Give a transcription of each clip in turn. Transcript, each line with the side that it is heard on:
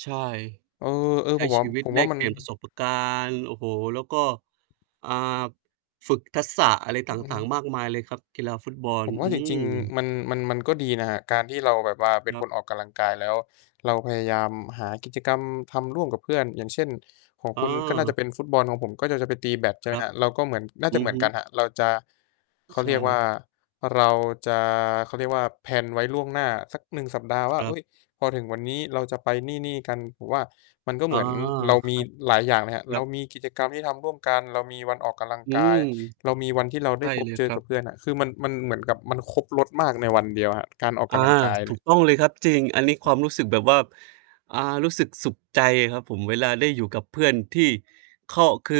right: ใช่
left: เออ
right: ใช
left: ๆ
right: ้
left: ผมว
right: ช
left: ่า
right: ีวิต
left: ผม
right: แล
left: ว่า
right: ก
left: มั
right: เป
left: น
right: ลี่ยนประสบการณ์ โอ้โฮ แล้วก็ อ่า ฝึกทักษะอะไร
left: อ
right: ต
left: ือฮ
right: ่า
left: ึ
right: ง ๆ มากมายเลยครับ กีฬาฟุตบอล
left: ผมว่
right: อ
left: า
right: ื
left: จริง
right: ม
left: ๆ มัน มัน มันก็ดีนะครับ การที่เราแบบว่าเป็
right: ค
left: น
right: รั
left: ค
right: บ
left: นออกกำลังกาย แล้วเราพยายามหากิจกรรมทำร่วมกับเพื่อน อย่างเช่น ของคุณก็น่าจ
right: เออ
left: ะเป็นฟุตบอล ของผมก็ จ จะไปตีแบด ใช่
right: ค
left: ไห
right: ร
left: ม
right: ั
left: ค
right: บ
left: รับ เราก็เหมือน น่า
right: อ
left: จะ
right: ื
left: เ
right: อ
left: หมื
right: ฮ
left: อนกัน
right: ึ
left: ครับ เราจะ เขา
right: ใช
left: เรียกว่
right: ่
left: าเราจะ เขาเรียกว่า แพลน ไว้ล่วงหน้าสัก 1 สัปดาห์
right: ค
left: ว่า
right: รั
left: เฮ
right: บ
left: ้ย พอถึงวันนี้เราจะไปนี่ ๆ กัน ผมว่ามันก็
right: อ
left: เห
right: ๋
left: ม
right: อ
left: ือนเรา
right: ค
left: มี
right: รับ
left: หลายอย่างเลยครับ
right: คร
left: เ
right: ั
left: รา
right: บ
left: มีกิจกรรมที่ทำร่วมกัน เรามีวันออกกำลัง
right: อื
left: กาย
right: ม
left: เรามีวันที่เราไ
right: ไ
left: ด
right: ด
left: ้
right: ้
left: พบ
right: เลย
left: เจ
right: ค
left: อ
right: รั
left: กับ
right: บ
left: เพื่อนอะ คือมัน มันเหมือนกับมันครบรสมากในวันเดียวอะ การออก
right: อ
left: ก
right: า
left: ำลังกาย
right: ถ
left: เน
right: ู
left: ี่ย
right: กต้องเลยครับ จริง อันนี้ความรู้สึกแบบว่า อ่า รู้สึกสุขใจครับผม เวลาได้อยู่กับเพื่อนที่เข้า คือ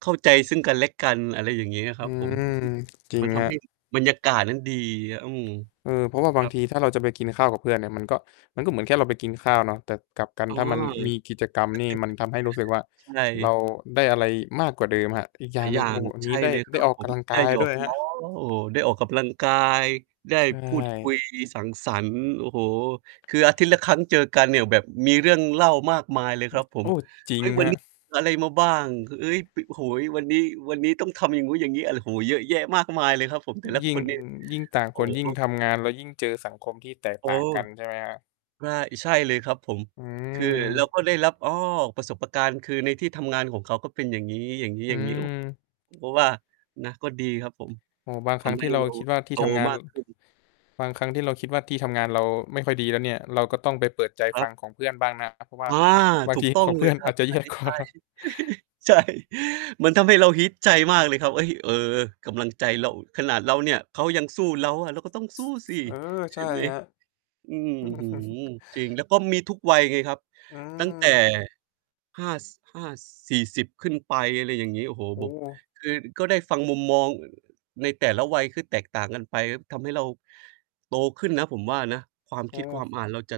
right: เข้าใจซึ่งกันและกัน อะไรอย่างงี้ค
left: อ
right: ร
left: ื
right: ับผม อือฮึ
left: ม จริ
right: มั
left: ง
right: นท
left: ครั
right: ำ ให้
left: บ
right: บรรยากาศนั้นดีอะ อืม
left: เออ เพราะว่าบ
right: ค
left: า
right: ร
left: ง
right: ับ
left: ทีถ้าเราจะไปกินข้าวกับเพื่อนเนี่ยมันก็ มันก็เหมือนแค่เราไปกินข้าวเนาะ แต่กลับกัน
right: อ๋อ
left: ถ้ามันมีกิจกรรมนี่มันทำให้รู้สึกว่า
right: ใช
left: เร
right: ่
left: าได้อะไรมากกว่าเดิมครับ อีกอย
right: หล
left: ่
right: า
left: า
right: ย
left: งหน
right: อ
left: ึ
right: ย
left: ่ง
right: ่า
left: โอ
right: ง
left: ้โฮ อัน
right: ใ
left: น
right: ช
left: ี้
right: ่
left: ได
right: เ
left: ้
right: ลย
left: ไ
right: ค
left: ด
right: ร
left: ้
right: ับ
left: ออก
right: ผ
left: ก
right: ม
left: ำลังก
right: ได้
left: าย
right: หยอ
left: ด้ว
right: ก
left: ยคร
right: ล
left: ั
right: ้
left: บ
right: อ โอ้โฮ ได้ออกกำลังกาย ได้
left: ใช
right: พูด ค
left: ่
right: ุย สังสรรค์ โอ้โฮ คืออาทิตย์ละครั้งเจอกันเนี่ย แบบมีเรื่องเล่ามากมายเลย
left: อ
right: ครับผ
left: โอ
right: ม
left: ้ จริ
right: เฮ
left: ง
right: ้ย ว
left: ค
right: ัน
left: รั
right: นี
left: บ
right: ้ เจออะไรมาบ้าง? ค เฮ้ย ป โอ้โฮ วันนี้ วันนี้ต้องทำอย่างงู้นอย่างงี้ อะไร โอ้โฮ เยอะแยะมากมายเลยครับผม แต่ละ
left: ย
right: ค
left: ิ่ง
right: น เนี่ย
left: ยิ่งต่าง
right: โอ
left: ค
right: ้
left: นยิ
right: โ
left: ่ง
right: ฮ
left: ทำงาน แล้วยิ่งเจอสังคมที่แตก
right: โอ้
left: ต่างกันใช่ไหมครับ?
right: ร่าย ใช่เลยครับผม
left: อื
right: คือเรา
left: ม
right: ก็ได้รับ อ้อ ประสบการณ์ คือในที่ทำงานของเขาก็เป็นอย่างงี้
left: อื
right: ๆ ๆ โอ้
left: ม
right: ก็ว่า นะ ก็ดีครับผม
left: อ๋อ บาง
right: ท
left: ครั้ง
right: ำใ
left: ท
right: ห
left: ี
right: ้
left: ่เรา
right: เรา
left: คิดว่าท
right: โ
left: ี
right: ต
left: ่ทำงา
right: ม
left: น
right: าก ขึ้น
left: บางครั้งที่เราคิดว่าที่ทำงานเราไม่ค่อยดีแล้วเนี่ย เราก็ต้องไปเปิดใจ
right: คร
left: ฟ
right: ับ
left: ังของเพื่อนบ้างนะ เพราะว่
right: อ
left: า
right: า
left: บาง
right: ถู
left: ที
right: กต้อ
left: ข
right: ง
left: องเ
right: เ
left: พ
right: ล
left: ื่
right: ย
left: อน
right: คร
left: อ
right: ั
left: า
right: บ
left: จจะ แ
right: อ
left: ย
right: ัน
left: ่
right: นี้
left: กว
right: ใ
left: ่
right: ช
left: า
right: ่ ใช่ มันทำให้เราฮิตใจมากเลยครับ เฮ้ย เออ กำลังใจเรา
left: อืม
right: ขนาดเราเนี่ย "เขายังสู้แล้วเราอะ เราก็ต้องสู้สิ"
left: เออ
right: ใ
left: ใ
right: ช
left: ช
right: ่
left: ่
right: ไหม
left: ครับ
right: อื้
left: อื
right: อฮื
left: ม
right: อ จริง แล้วก็มีทุกวัยไงครับ
left: อื
right: ตั้งแต่
left: ม
right: 5 ส 5 ส 40 ขึ้นไป อะไรอย่างงี้ โอ้โฮ
left: โอ้
right: ผม
left: โฮ
right: คือก็ได้ฟังมุมมอง อ ในแต่ละวัยคือแตกต่างกันไป ทำให้เรา โตขึ้นนะ ผมว่านะ ความ
left: โอ
right: ค
left: ้
right: ิด
left: โ
right: ความ
left: ฮ
right: อ่านเราจะ